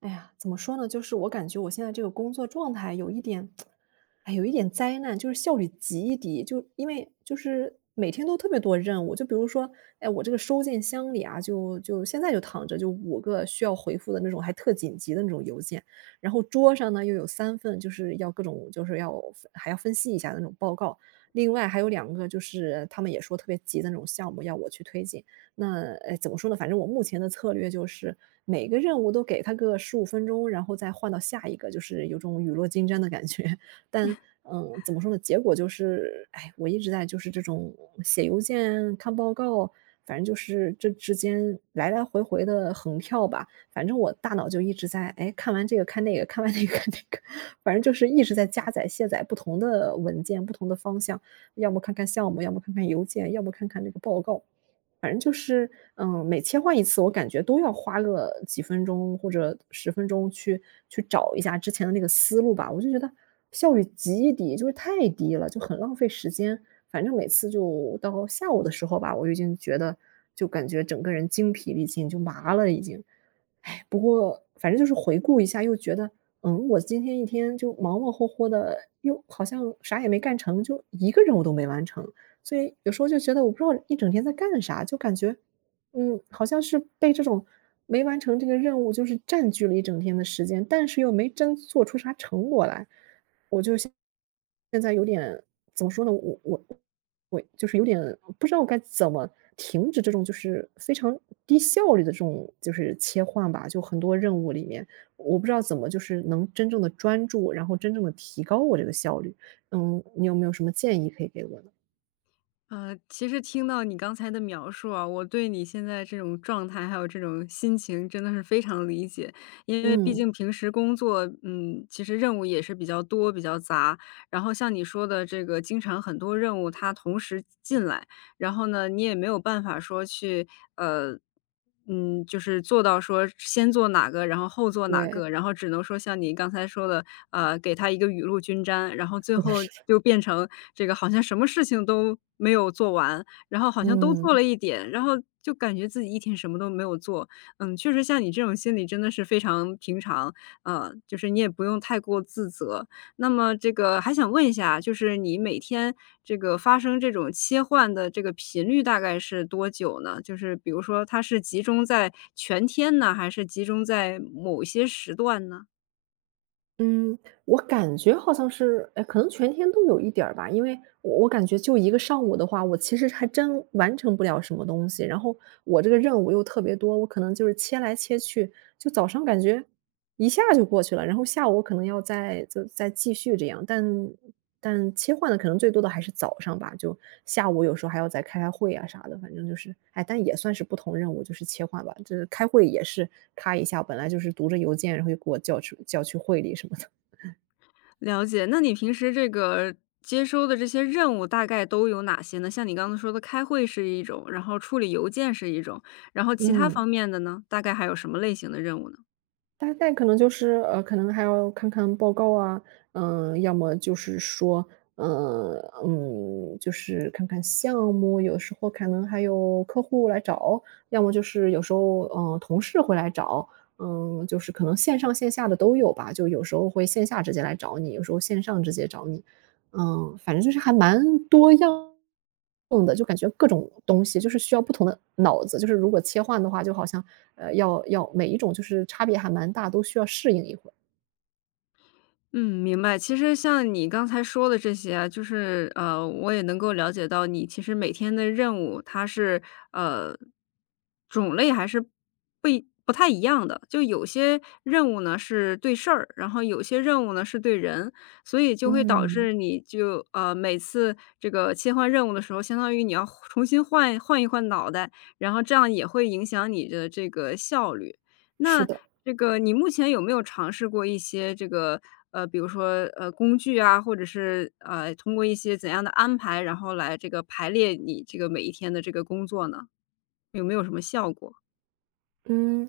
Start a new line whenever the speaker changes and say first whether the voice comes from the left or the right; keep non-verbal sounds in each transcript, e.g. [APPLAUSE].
right: 哎呀，怎么说呢？就是我感觉我现在这个工作状态有一点，哎，有一点灾难，就是效率极低。就因为就是每天都特别多任务，就比如说，哎，我这个收件箱里啊，就现在就躺着就5个需要回复的那种还特紧急的那种邮件，然后桌上呢又有3份，就是要各种就是还要分析一下的那种报告，另外还有2个就是他们也说特别急的那种项目要我去推进。那，哎，怎么说呢？反正我目前的策略就是，每个任务都给他个十五分钟，然后再换到下一个，就是有种雨落金沾的感觉。[LAUGHS] 但，嗯，怎么说呢？结果就是，哎，我一直在就是这种写邮件、看报告，反正就是这之间来来回回的横跳吧。反正我大脑就一直在，哎，看完这个看那个，看完那个看那个，反正就是一直在加载、卸载不同的文件、不同的方向，要么看看项目，要么看看邮件，要么看看那个报告。反正就是，嗯，每切换一次，我感觉都要花个几分钟或者10分钟去找一下之前的那个思路吧。我就觉得效率极低，就是太低了，就很浪费时间。反正每次就到下午的时候吧，我已经觉得就感觉整个人精疲力尽，就麻了已经。哎，不过反正就是回顾一下，又觉得，嗯，我今天一天就忙忙活活的，又好像啥也没干成，就一个任务都没完成。所以有时候就觉得我不知道一整天在干啥，就感觉，嗯，好像是被这种没完成这个任务就是占据了一整天的时间，但是又没真做出啥成果来。我就现在有点怎么说呢？我就是有点不知道该怎么停止这种就是非常低效率的这种就是切换吧。就很多任务里面，我不知道怎么就是能真正的专注，然后真正的提高我这个效率。嗯，你有没有什么建议可以给我呢？
left: 其实听到你刚才的描述啊，我对你现在这种状态，还有这种心情真的是非常理解。因为毕
right: 嗯，
left: 竟平时工作，其实任务也是比较多、比较杂。然后像你说的这个，经常很多任务它同时进来，然后呢，你也没有办法说去呃，就是做到说先做哪个，然后后做哪
right: 对，
left: 个，然后只能说像你刚才说的，给他一个雨露均沾，然后最
right: 是的，
left: 后
right: 是的。
left: 就变成这个好像什么事情都没有做完，然后好像都做
right: 嗯，
left: 了一点，然后就感觉自己一天什么都没有做。嗯，确实像你这种心理真的是非常平常，就是你也不用太过自责。那么这个还想问一下，就是你每天这个发生这种切换的这个频率大概是多久呢？就是比如说它是集中在全天呢，还是集中在某些时段呢？
right: 嗯，我感觉好像是，哎，可能全天都有一点儿吧，因为我感觉就一个上午的话，我其实还真完成不了什么东西，然后我这个任务又特别多，我可能就是切来切去，就早上感觉一下就过去了，然后下午我可能要再继续这样，但切换的可能最多的还是早上吧，就下午有时候还要再开开会啊啥的，反正就是，哎，但也算是不同任务，就是切换吧。就是开会也是咔一下，本来就是读着邮件，然后又给我叫去会里什么的。
left: 了解，那你平时这个接收的这些任务大概都有哪些呢？像你刚才说的开会是一种，然后处理邮件是一种，然后
right: [LAUGHS]
left: 其他方
right: 嗯。
left: 面的呢，大概还有什么类型的任务呢？
right: 大概可能就是，可能还要看看报告啊，嗯，要么就是说，嗯就是看看项目，有时候可能还有客户来找，要么就是有时候，嗯，同事会来找，嗯，就是可能线上线下的都有吧，就有时候会线下直接来找你，有时候线上直接找你。嗯，反正就是还蛮多样的，就感觉各种东西就是需要不同的脑子，就是如果切换的话，就好像，要每一种就是差别还蛮大，都需要适应一会儿。
left: 嗯，明白。其实像你刚才说的这些啊，就是我也能够了解到你其实每天的任务，它是呃种类还是不太一样的。就有些任务呢是对事儿，然后有些任务呢是对人，所以就会导
right: 嗯，
left: 致你就每次这个切换任务的时候，相当于你要重新换一换脑袋，然后这样也会影响你的这个效率。
right: 是
left: 那
right: 的。
left: 这个你目前有没有尝试过一些这个，比如说，工具啊，或者是，通过一些怎样的安排，然后来这个排列你这个每一天的这个工作呢？有没有什么效果？
right: 嗯，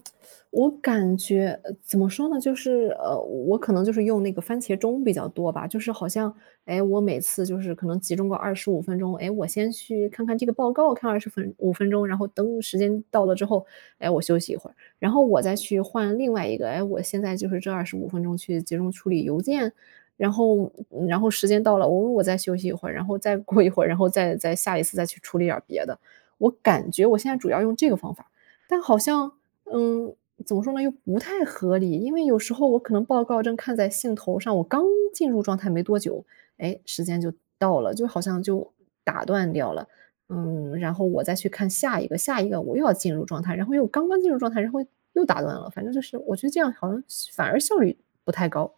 right: 我感觉怎么说呢，就是我可能就是用那个番茄钟比较多吧，就是好像，哎，我每次就是可能集中个二十五分钟，哎，我先去看看这个报告，看二十分五分钟，然后等时间到了之后，哎，我休息一会儿，然后我再去换另外一个，哎，我现在就是这二十五分钟去集中处理邮件，然后嗯然后时间到了，我再休息一会儿，然后再过一会儿，然后再下一次再去处理点儿别的，我感觉我现在主要用这个方法。但好像嗯，怎么说呢，又不太合理。因为有时候我可能报告正看在兴头上，我刚进入状态没多久，哎，时间就到了，就好像就打断掉了。嗯，然后我再去看下一个，下一个我又要进入状态，然后又刚刚进入状态，然后又打断了。反正就是我觉得这样好像反而效率不太高。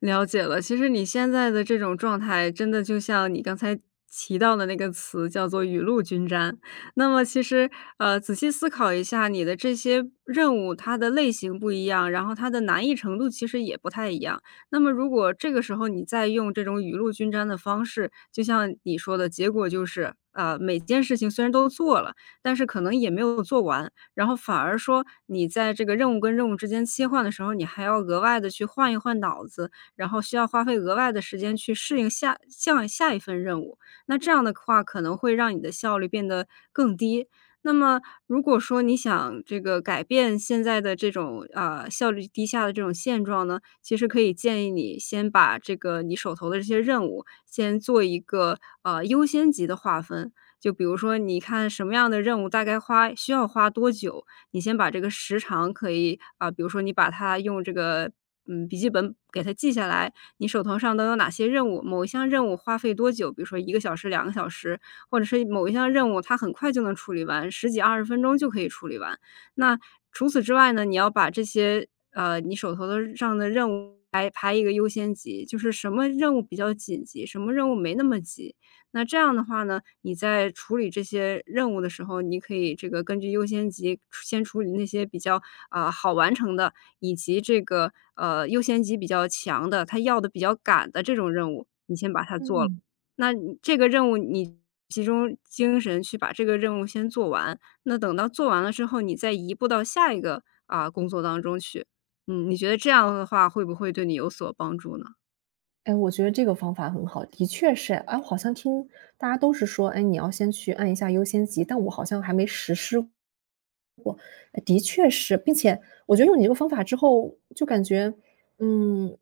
left: 了解了，其实你现在的这种状态，真的就像你刚才提到的那个词，叫做雨露均沾。那么其实，仔细思考一下，你的这些任务，它的类型不一样，然后它的难易程度其实也不太一样。那么如果这个时候你再用这种雨露均沾的方式，就像你说的，结果就是。呃，每件事情虽然都做了，但是可能也没有做完，然后反而说你在这个任务跟任务之间切换的时候，你还要额外的去换一换脑子，然后需要花费额外的时间去适应下一份任务。那这样的话可能会让你的效率变得更低。那么如果说你想这个改变现在的这种，效率低下的这种现状呢，其实可以建议你先把这个你手头的这些任务先做一个，优先级的划分。就比如说你看什么样的任务大概花需要花多久，你先把这个时长可以啊，比如说你把它用这个嗯，笔记本给它记下来，你手头上都有哪些任务，某一项任务花费多久，比如说一个小时、两个小时，或者是某一项任务它很快就能处理完十几二十分钟就可以处理完。那除此之外呢，你要把这些，你手头的上的任务排一个优先级，就是什么任务比较紧急，什么任务没那么急。那这样的话呢，你在处理这些任务的时候，你可以这个根据优先级先处理那些比较，啊好完成的，以及这个优先级比较强的，他要的比较赶的这种任务，你先把它做了。
right: 嗯，
left: 那你这个任务你集中精神去把这个任务先做完，那等到做完了之后，你再移步到下一个啊、工作当中去。嗯，你觉得这样的话会不会对你有所帮助呢？
right: 哎，我觉得这个方法很好，的确是。哎，我好像听大家都是说，哎，你要先去按一下优先级，但我好像还没实施的确是，并且我觉得用你这个方法之后，就感觉，嗯，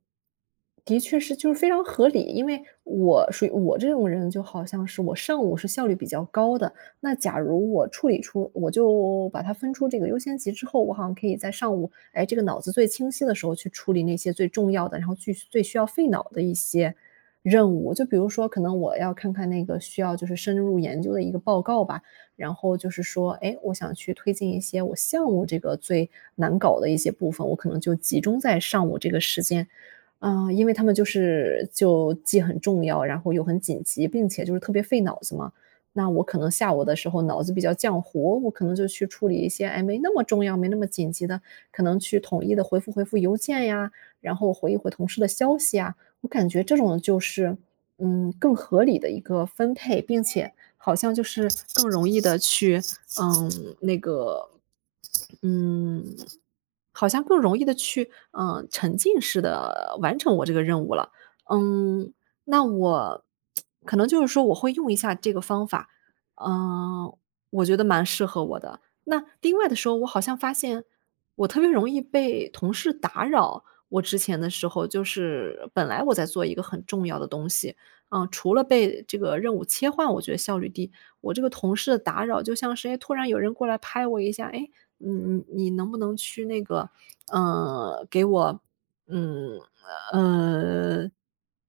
right: 的确是就是非常合理。因为我属于我这种人，就好像是我上午是效率比较高的，那假如我处理出，我就把它分出这个优先级之后，我好像可以在上午，哎，这个脑子最清晰的时候去处理那些最重要的，然后最最需要费脑的一些任务。就比如说，可能我要看看那个需要就是深入研究的一个报告吧。然后就是说，哎，我想去推进一些我项目这个最难搞的一些部分，我可能就集中在上午这个时间。啊，因为他们就是就既很重要，然后又很紧急，并且就是特别费脑子嘛。那我可能下午的时候脑子比较浆糊，我可能就去处理一些哎没那么重要、没那么紧急的，可能去统一的回复回复邮件呀，然后回一回同事的消息啊。我感觉这种就是嗯更合理的一个分配，并且好像就是更容易的去，嗯，那个，嗯，好像更容易的去，嗯，沉浸式的完成我这个任务了。嗯，那我可能就是说我会用一下这个方法，嗯，我觉得蛮适合我的。那另外的时候，我好像发现我特别容易被同事打扰。我之前的时候就是本来我在做一个很重要的东西，嗯，除了被这个任务切换，我觉得效率低，我这个同事的打扰就像是，哎，突然有人过来拍我一下，哎，嗯，你能不能去那个，嗯，给我，嗯，呃，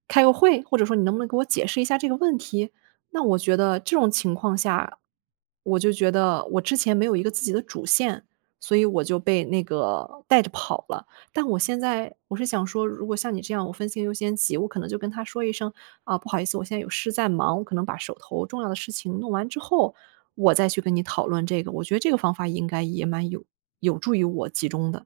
right: 开个会，或者说你能不能给我解释一下这个问题？那我觉得这种情况下我就觉得我之前没有一个自己的主线，所以我就被那个带着跑了。但我现在我是想说，如果像你这样，我分心优先级，我可能就跟他说一声啊，不好意思，我现在有事在忙，我可能把手头重要的事情弄完之后，我再去跟你讨论这个。我觉得这个方法应该也蛮有助于我集中的。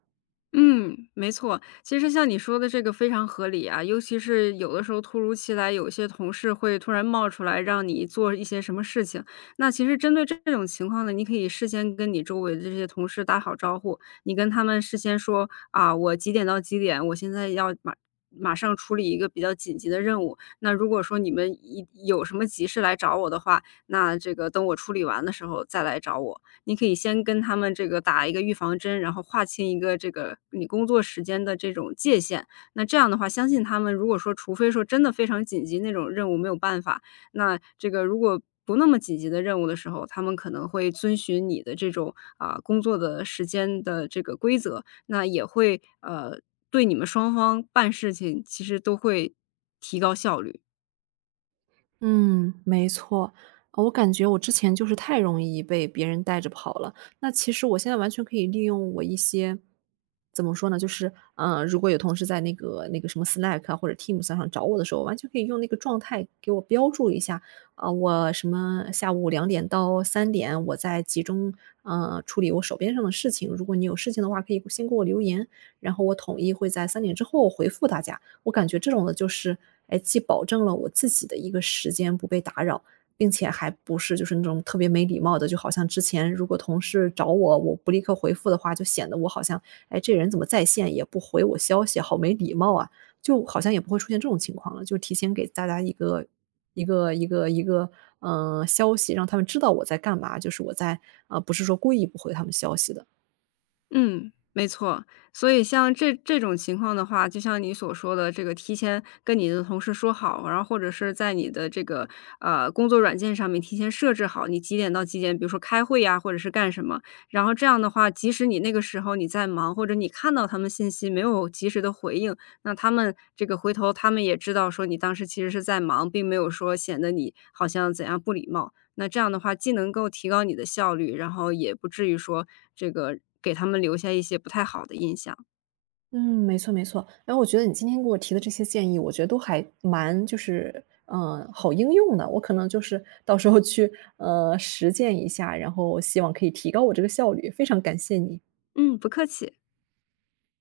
left: 嗯，没错。其实像你说的这个非常合理啊，尤其是有的时候突如其来，有一些同事会突然冒出来让你做一些什么事情。那其实针对这种情况呢，你可以事先跟你周围的这些同事打好招呼，你跟他们事先说啊，我几点到几点，我现在要马上处理一个比较紧急的任务。那如果说你们一有什么急事来找我的话，那这个等我处理完的时候再来找我。你可以先跟他们这个打一个预防针，然后划清一个这个你工作时间的这种界限。那这样的话，相信他们如果说除非说真的非常紧急那种任务没有办法，那这个如果不那么紧急的任务的时候，他们可能会遵循你的这种，啊，工作的时间的这个规则，那也会，对你们双方办事情其实都会提高效率。
right: 嗯，没错。我感觉我之前就是太容易被别人带着跑了。那其实我现在完全可以利用我一些怎么说呢，就是，如果有同事在那个什么 Slack 啊，或者 Teams 上找我的时候，完全可以用那个状态给我标注一下，啊，我什么下午2点到3点我在集中，处理我手边上的事情，如果你有事情的话，可以先给我留言，然后我统一会在三点之后回复大家。我感觉这种的就是，哎，既保证了我自己的一个时间不被打扰，并且还不是就是那种特别没礼貌的，就好像之前如果同事找我，我不立刻回复的话，就显得我好像，哎，这人怎么在线也不回我消息，好没礼貌啊，就好像也不会出现这种情况了，就提前给大家一个嗯，消息，让他们知道我在干嘛，就是我在啊，不是说故意不回他们消息的。
left: 嗯，没错。所以像这种情况的话，就像你所说的这个提前跟你的同事说好，然后或者是在你的这个，工作软件上面提前设置好，你几点到几点，比如说开会呀，或者是干什么。然后这样的话，即使你那个时候你在忙，或者你看到他们信息没有及时的回应，那他们这个回头他们也知道说你当时其实是在忙，并没有说显得你好像怎样不礼貌。那这样的话，既能够提高你的效率，然后也不至于说这个给他们留下一些不太好的印象。
right: 嗯，没错没错。然后我觉得你今天给我提的这些建议，我觉得都还蛮就是，嗯好应用的。我可能就是到时候去，实践一下，然后希望可以提高我这个效率，非常感谢你。
left: 嗯，不客气。